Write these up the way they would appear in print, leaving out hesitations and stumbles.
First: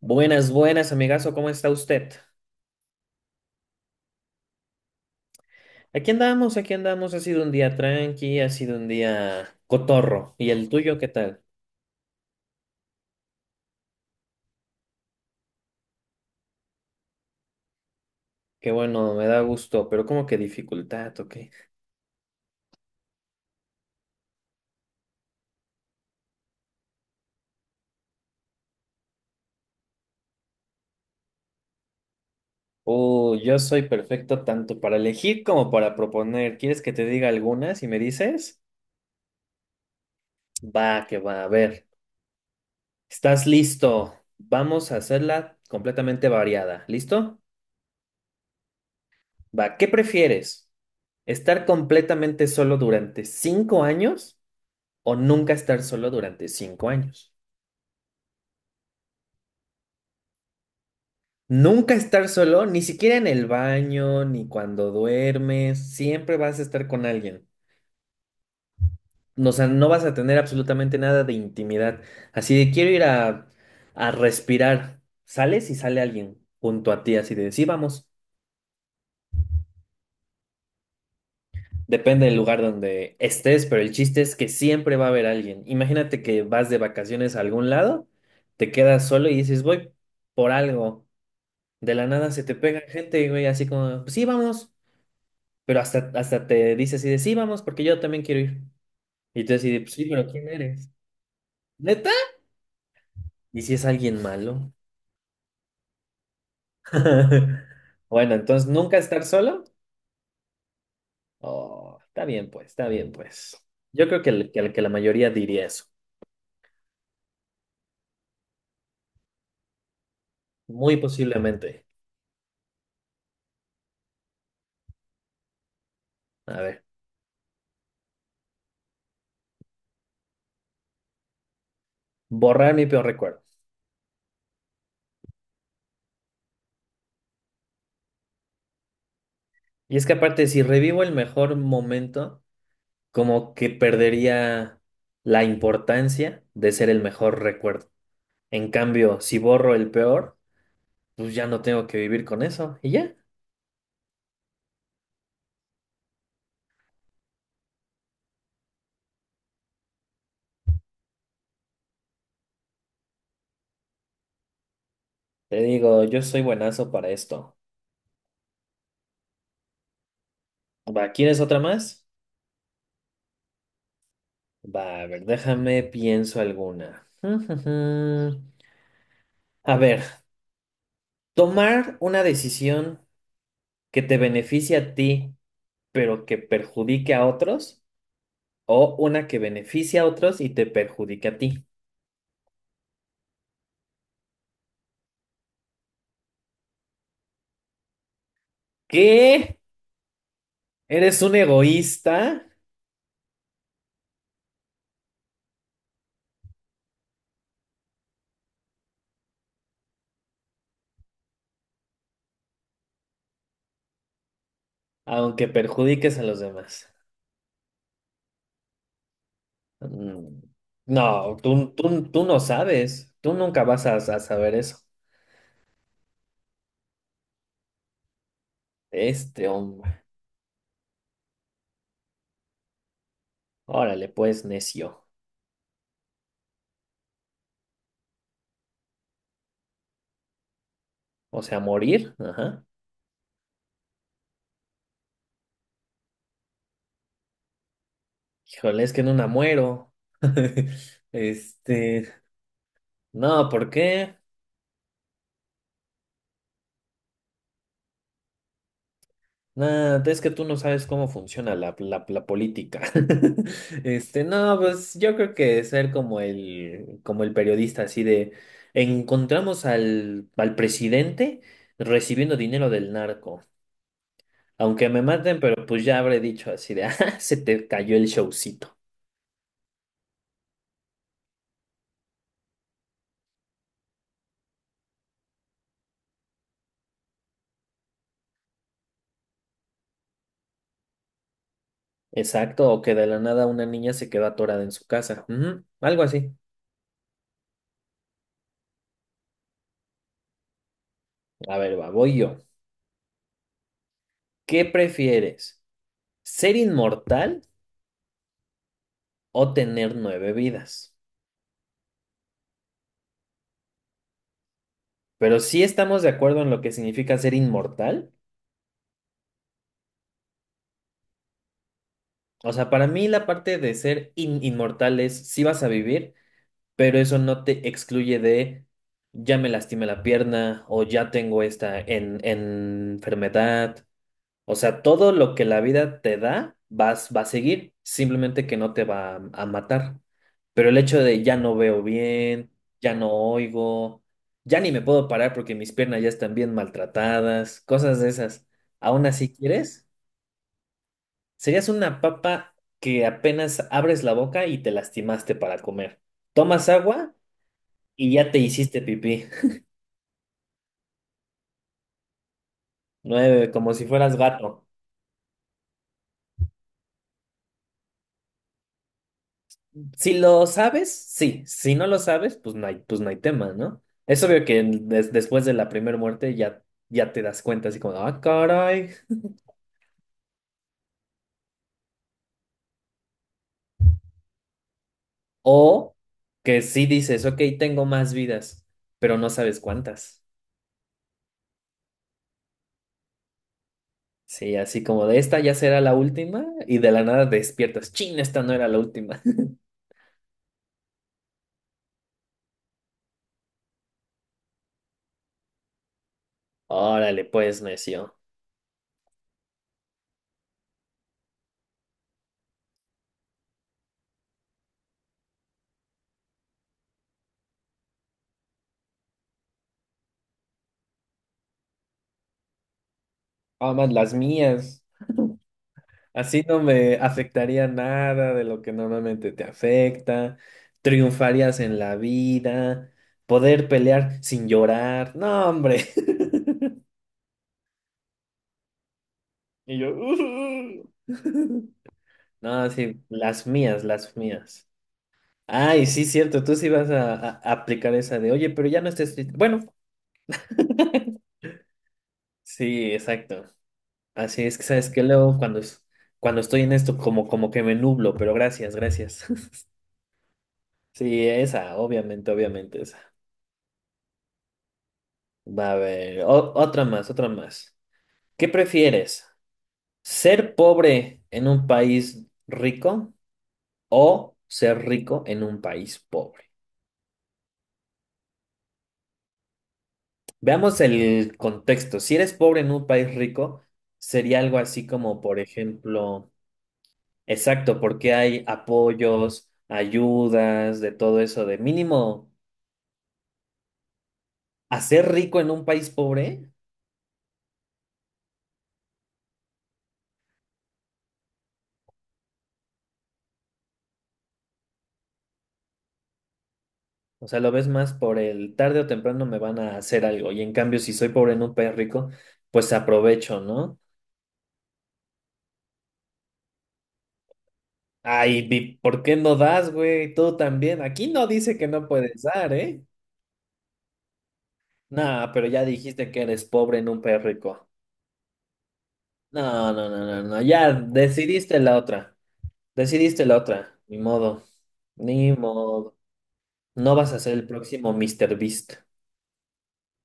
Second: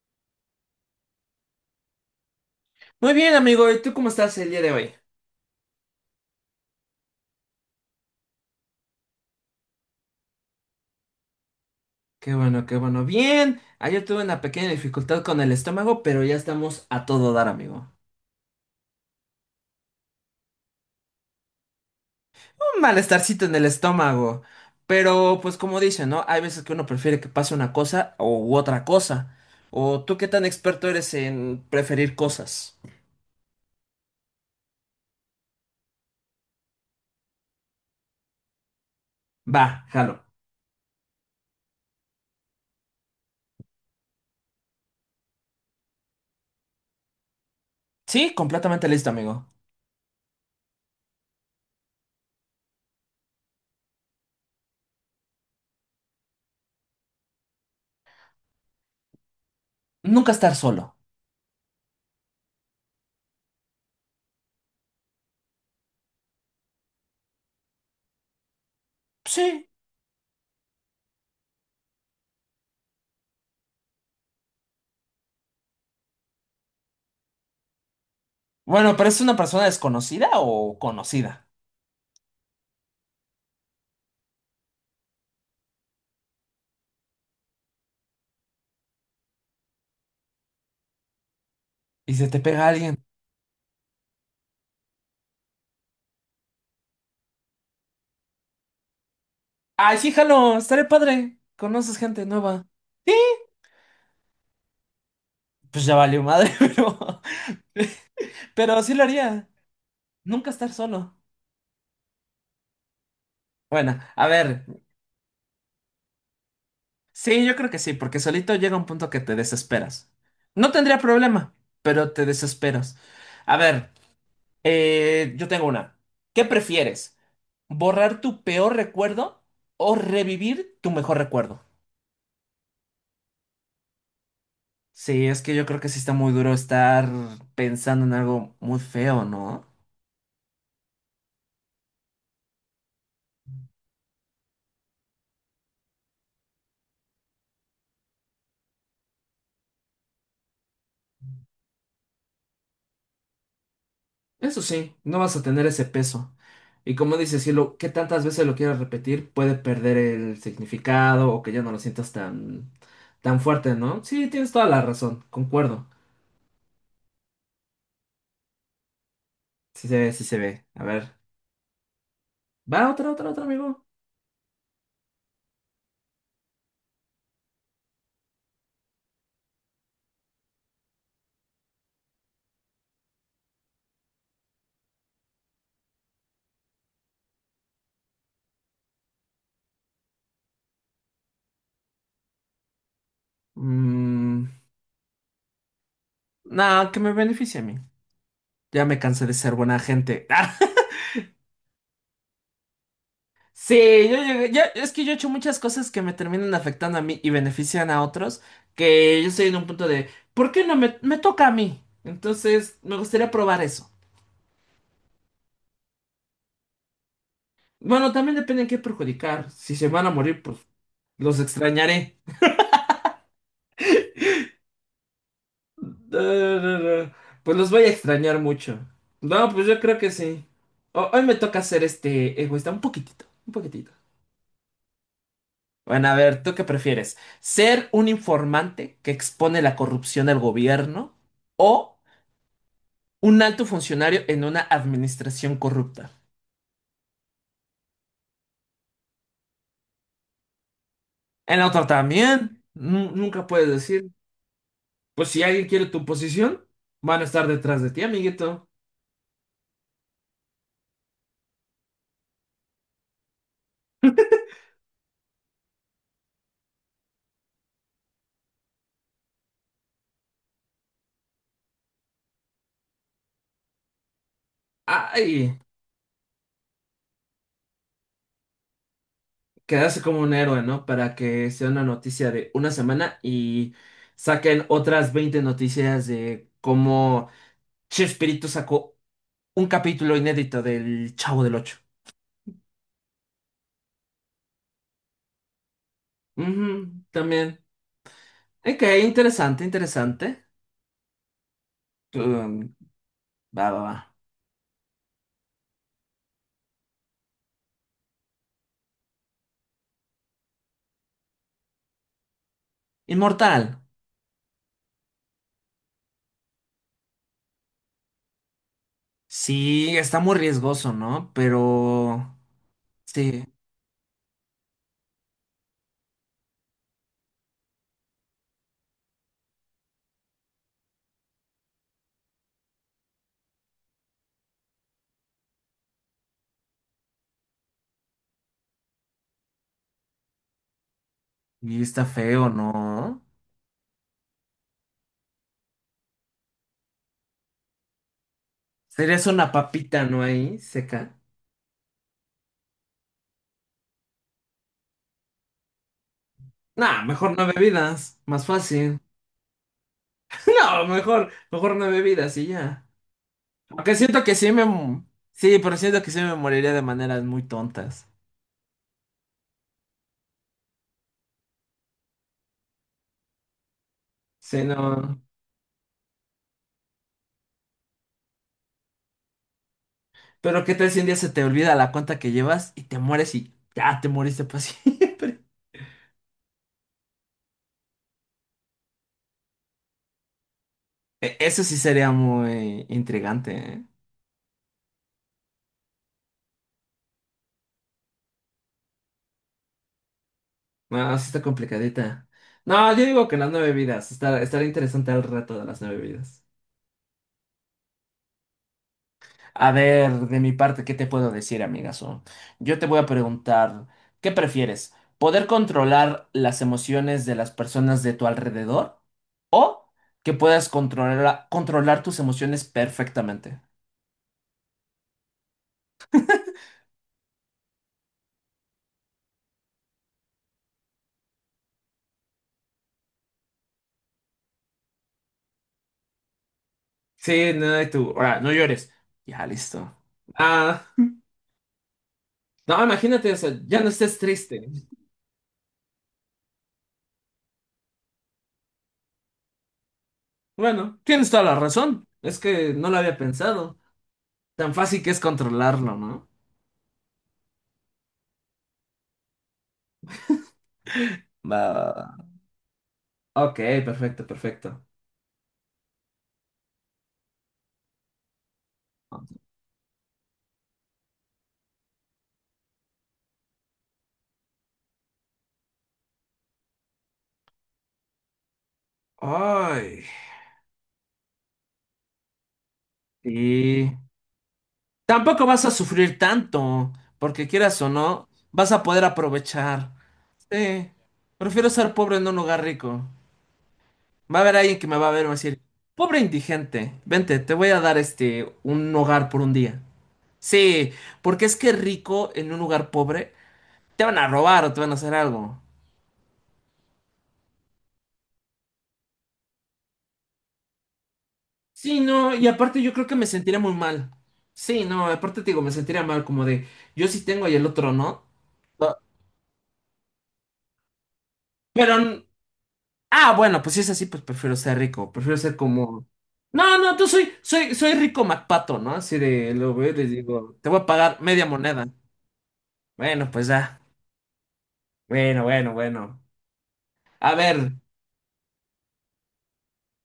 Buenas, buenas, amigazo, ¿cómo está usted? Muy bien, amigo, ¿y tú cómo estás el día de hoy? Aquí andamos, ha sido un día tranqui, ha sido un día cotorro. ¿Y el tuyo qué tal? Qué bueno, qué bueno. Bien, ayer tuve una pequeña dificultad con el estómago, pero ya estamos a todo dar, amigo. Qué bueno, me da gusto, pero como que dificultad, ¿ok? Un malestarcito en el estómago. Pero, pues como dicen, ¿no? Hay veces que uno prefiere que pase una cosa u otra cosa. ¿O tú qué tan experto eres en preferir cosas? Oh, yo soy perfecto tanto para elegir como para proponer. ¿Quieres que te diga algunas y me dices? Va, jalo. Va, que va, a ver. ¿Estás listo? Vamos a hacerla completamente variada. ¿Listo? Sí, completamente listo, amigo. Va, ¿qué prefieres? ¿Estar completamente solo durante cinco años? O nunca estar solo durante cinco años. Nunca estar solo. Nunca estar solo, ni siquiera en el baño, ni cuando duermes, siempre vas a estar con alguien. O sea, Sí. no vas a tener absolutamente nada de intimidad. Así de quiero ir a respirar. Sales y sale alguien junto a ti, así de sí, vamos. Bueno, pero es una persona desconocida o conocida. Depende del lugar donde estés, pero el chiste es que siempre va a haber alguien. Imagínate que vas de vacaciones a algún lado, te quedas solo y dices, voy por algo. De la ¿Y se nada te se te pega pega alguien? gente, güey, así como, pues sí, vamos. Pero hasta te dice así de, sí, vamos, porque yo también quiero ir. Y tú así de, pues Ay, sí, sí, pero ¿quién jalo, estaré eres? padre. Conoces ¿Neta? gente nueva. Sí, ¿Y si es alguien malo? pues ya valió madre, Bueno, entonces, pero sí ¿nunca lo estar haría. solo? Nunca estar solo. Oh, está bien, pues, está bien, pues. Bueno, Yo creo a que, el- que, ver, el- que la mayoría diría eso. sí, yo creo que sí, porque solito llega un punto que te desesperas. No Muy tendría problema, posiblemente. pero te desesperas. A ver, yo tengo una. ¿Qué A ver, prefieres? ¿Borrar tu peor recuerdo o revivir tu mejor recuerdo? borrar mi peor recuerdo. Sí, es que yo creo que sí está muy duro estar pensando en algo muy feo, ¿no? Y es que aparte, si revivo el mejor momento, como que perdería la importancia de ser el mejor recuerdo. En cambio, si borro el peor, pues ya no tengo que vivir con eso. Y ya, Eso sí, no vas a tener ese peso. Y como dices, si lo que tantas veces lo quieras repetir, puede perder el significado o que ya no lo sientas tan fuerte, ¿no? Sí, tienes toda la razón, te concuerdo. digo, yo soy buenazo para esto. Sí se ve, sí se ve. A Va, ver, ¿quieres otra más? va otra, otra, otra, amigo. Va, a ver, déjame, pienso alguna. A ver, tomar una decisión que te beneficie a ti, pero que perjudique a otros, o una que beneficie a otros y te perjudique a ti. Mm, no, que me beneficie a mí. Ya me cansé de ser ¿Qué? agente. ¿Eres un egoísta, Sí, es que yo he hecho muchas cosas que me terminan afectando a mí y benefician a otros, que yo estoy en un punto de, ¿por qué no me toca a mí? Entonces, me gustaría probar eso. aunque perjudiques a los demás? Bueno, también depende en qué perjudicar. Si se van a Mm. morir, pues, No, los tú, tú, extrañaré. tú no sabes. Tú nunca vas a saber eso. Eh, Pues los voy a extrañar mucho. Este No, pues yo creo hombre. que sí. Hoy me toca ser este egoísta, un poquitito, un poquitito. Órale, pues, necio. Bueno, a ver, ¿tú qué prefieres? ¿Ser un informante que expone la corrupción del gobierno? O sea, ¿O morir. Ajá. un alto funcionario en una administración corrupta? Híjole, es que no una muero. En la otra Este. también. Nunca No, ¿por puedes decir. qué? Pues si alguien quiere tu posición, van a estar detrás de ti, amiguito. Nada, es que tú no sabes cómo funciona la política. Este, no, pues yo creo que ser como el periodista así de encontramos al presidente recibiendo dinero del narco. Aunque me maten, Ay, pero pues ya habré dicho así de, ah, se te cayó el showcito. quedarse como un héroe, ¿no? Para que sea una noticia de una semana y saquen otras 20 noticias de cómo Chespirito sacó un capítulo inédito del Chavo del Ocho. Exacto, o que de la nada una niña se quedó atorada en su casa. Ujú, algo así. Ujú, también. Ok, interesante, interesante. A ver, va, voy yo. Uh, va, va, va. ¿Qué prefieres? ¿Ser inmortal o tener nueve vidas? Inmortal. Pero sí estamos de acuerdo en lo que significa ser inmortal. Sí, está muy riesgoso, ¿no? Pero O sea, para mí la sí, parte de ser inmortal es sí vas a vivir, pero eso no te excluye de ya me lastimé la pierna o ya tengo esta enfermedad. O sea, todo lo que la vida te da va a seguir, simplemente que no te va a matar. Pero el hecho de ya no veo está feo, bien, ya no ¿no? oigo, ya ni me puedo parar porque mis piernas ya están bien maltratadas, cosas de esas. Aún ¿Serías así, una ¿quieres? papita, no ahí, seca? Serías una papa que apenas abres la boca y te lastimaste para comer. Tomas Nah, agua mejor no y bebidas. ya te Más hiciste sí. pipí. No, mejor, mejor no bebidas y ya. Nueve, como si Aunque fueras siento que gato. Sí, pero siento que sí me moriría de maneras muy tontas. Si lo sabes, sí. Si no lo sabes, pues no hay tema, ¿no? Es obvio que después de la primera muerte ya, ya te das cuenta así como, ah, caray. Pero qué tal si un día se te olvida la cuenta que llevas y te mueres y ya te moriste para siempre. O que sí dices, ok, tengo más vidas, pero no sabes cuántas. Eso sí sería muy intrigante, ¿eh? Sí, así como de esta ya será la última y de la nada despiertas. Chin, esta no era la última. No, sí está complicadita. No, yo digo que las 9 vidas. Estará, estará interesante el reto de las 9 vidas. Órale, pues, necio. A ver, de mi parte, ¿qué te puedo decir, amigazo? Yo te voy a preguntar, ¿qué prefieres? ¿Poder controlar las emociones de las personas de tu alrededor? ¿O que puedas controlar tus emociones perfectamente? Ah, más las mías. Así no me afectaría nada de lo que normalmente te afecta. Triunfarías en la vida. Poder pelear sin llorar. No, hombre. Sí, no, y tú. Ahora, no llores. Ya, Y yo. listo. Ah, No, no, sí, imagínate, o las ya mías, no las estés mías. triste. Ay, sí, cierto, tú sí vas a aplicar esa de, oye, pero ya no estés triste. Bueno, Bueno, tienes toda la razón. Es que no sí, lo había exacto. pensado. Así es que, Tan ¿sabes fácil que que es luego, cuando, es- hablarlo, ¿no? cuando estoy en esto, como que me nublo, pero gracias, gracias. Sí, Va, esa, va, va. obviamente, obviamente, Ok, perfecto, perfecto. va a haber otra más, otra más. ¿Qué prefieres? ¿Ser pobre en un país rico o ser rico en un país pobre? Ay, Veamos el contexto. Si eres pobre en un país rico, y sería algo así como, por tampoco vas a sufrir ejemplo, tanto, porque exacto, quieras o porque no, hay vas a poder apoyos, aprovechar. ayudas, Sí, de todo eso, de prefiero ser pobre en mínimo, un lugar rico. Va a haber alguien que me va a hacer ver y me va a rico en decir, un país pobre pobre. indigente, vente, te voy a dar este un hogar por un día. Sí, porque es que rico en un lugar pobre te van a robar o te van a hacer algo. O sea, lo ves más por el tarde o temprano me van a hacer algo. Y en cambio, si soy pobre en un país Sí, rico, no, y pues aparte yo creo que me aprovecho, sentiré muy ¿no? mal. Sí, no, aparte te digo, me sentiría mal como de, yo sí tengo y el otro no. Ay, Ah. ¿por qué no das, güey? Tú también. Aquí no dice que no Pero, puedes n- dar, ¿eh? ah, bueno, pues si es así, pues prefiero ser rico, No, prefiero pero ser ya como... dijiste que eres pobre No, en no, un país rico. Soy rico MacPato, ¿no? Así de, No, lo no, veo y no, les no, no. digo, te Ya voy a pagar media decidiste la moneda. otra. Decidiste Bueno, la pues otra. ya. Ni modo. Ni Bueno, bueno, modo. bueno. No vas a ser A el ver, próximo Mr. Beast.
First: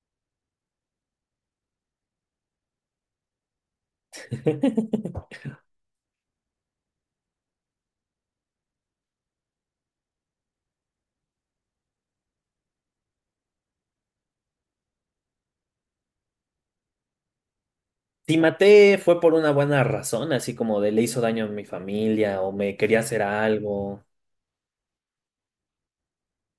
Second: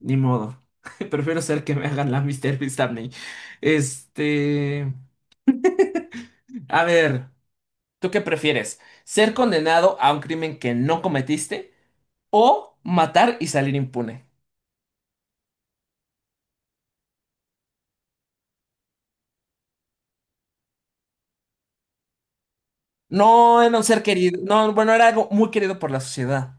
ni modo. Prefiero ser que me hagan la Mister Beast a mí. Este, a ver, ¿tú qué prefieres? ¿Ser condenado a un crimen que no cometiste o matar y salir impune? Si maté fue por una buena razón, así como de le hizo daño a mi familia o me quería hacer No era un algo. ser querido, no, bueno, era algo muy querido por la sociedad.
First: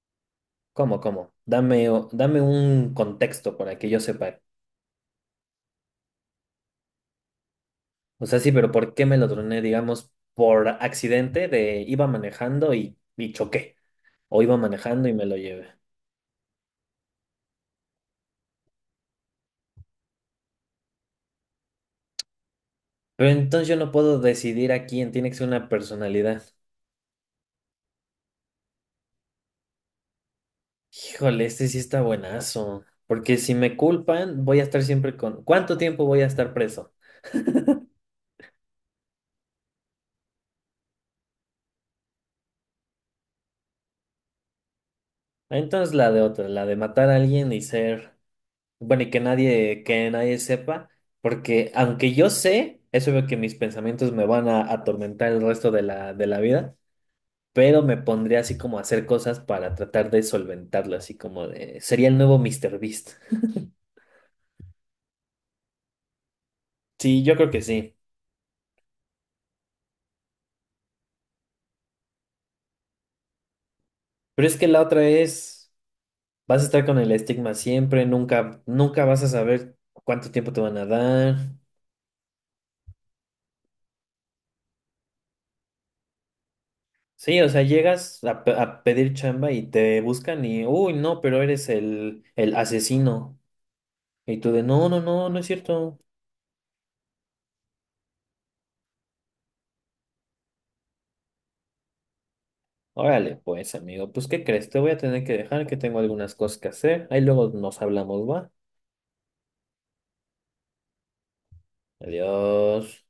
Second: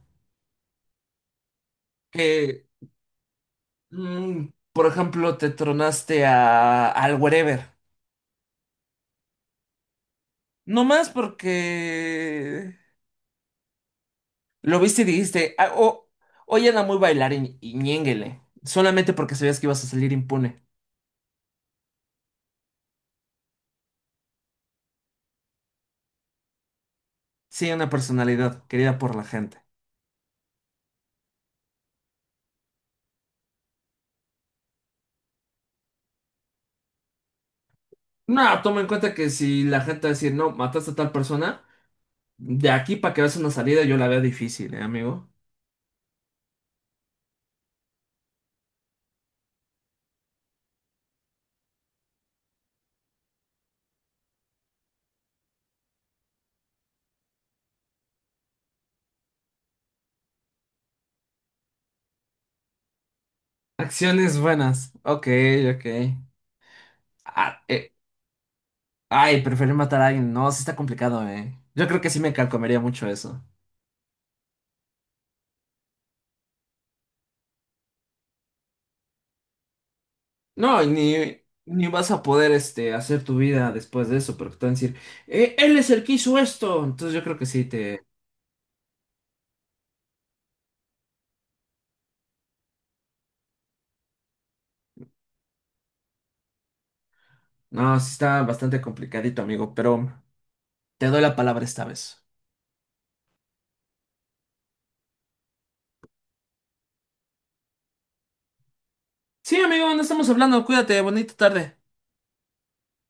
¿Cómo, cómo? Dame, dame Que, un contexto para que yo sepa. mm, por ejemplo, te tronaste a, al wherever. O sea, sí, pero ¿por qué me lo troné, digamos, por No más accidente de iba manejando porque y choqué? O iba lo viste y manejando y me lo dijiste, "Ah, llevé. Hoy era muy bailarín y ñénguele". Solamente porque sabías que ibas a salir impune. Pero entonces yo no puedo decidir a quién tiene que ser una personalidad. Sí, una personalidad querida por la gente. Híjole, este sí está buenazo. Porque si me culpan, voy a estar siempre con... ¿Cuánto tiempo voy a estar preso? No, toma en cuenta que si la gente va a decir, no, mataste a tal persona, de aquí para que veas una salida yo la veo difícil, amigo. Entonces la de otra, la de matar a alguien y ser, bueno, y que nadie sepa, porque aunque yo sé, es obvio que mis pensamientos me van a atormentar el resto de la vida, pero me pondría así como a hacer cosas para tratar de solventarlo, así como de, sería el nuevo Mr. Beast. Acciones buenas. Ok, ok. Sí, yo creo Ah, que sí, ay, preferir matar a alguien. No, sí está complicado, eh. Yo creo que sí me carcomería mucho eso. pero es que la otra es, vas a estar con el estigma siempre, nunca, nunca vas a saber cuánto tiempo te van No, a y dar. Ni vas a poder este, hacer tu vida después de eso, porque te van a decir, él es el que hizo esto". Entonces yo creo Sí, que o sea, sí. te- llegas a pedir chamba y te buscan y, uy, no, pero eres el asesino. Y tú de, no, no, no, no es cierto. No, sí está bastante complicadito, amigo, pero te doy la palabra esta vez. Órale, pues, amigo, pues, ¿qué crees? Te voy a tener que dejar, que tengo algunas cosas que hacer. Ahí luego nos hablamos, ¿va? Sí, amigo, no estamos hablando. Cuídate, bonita tarde. Adiós.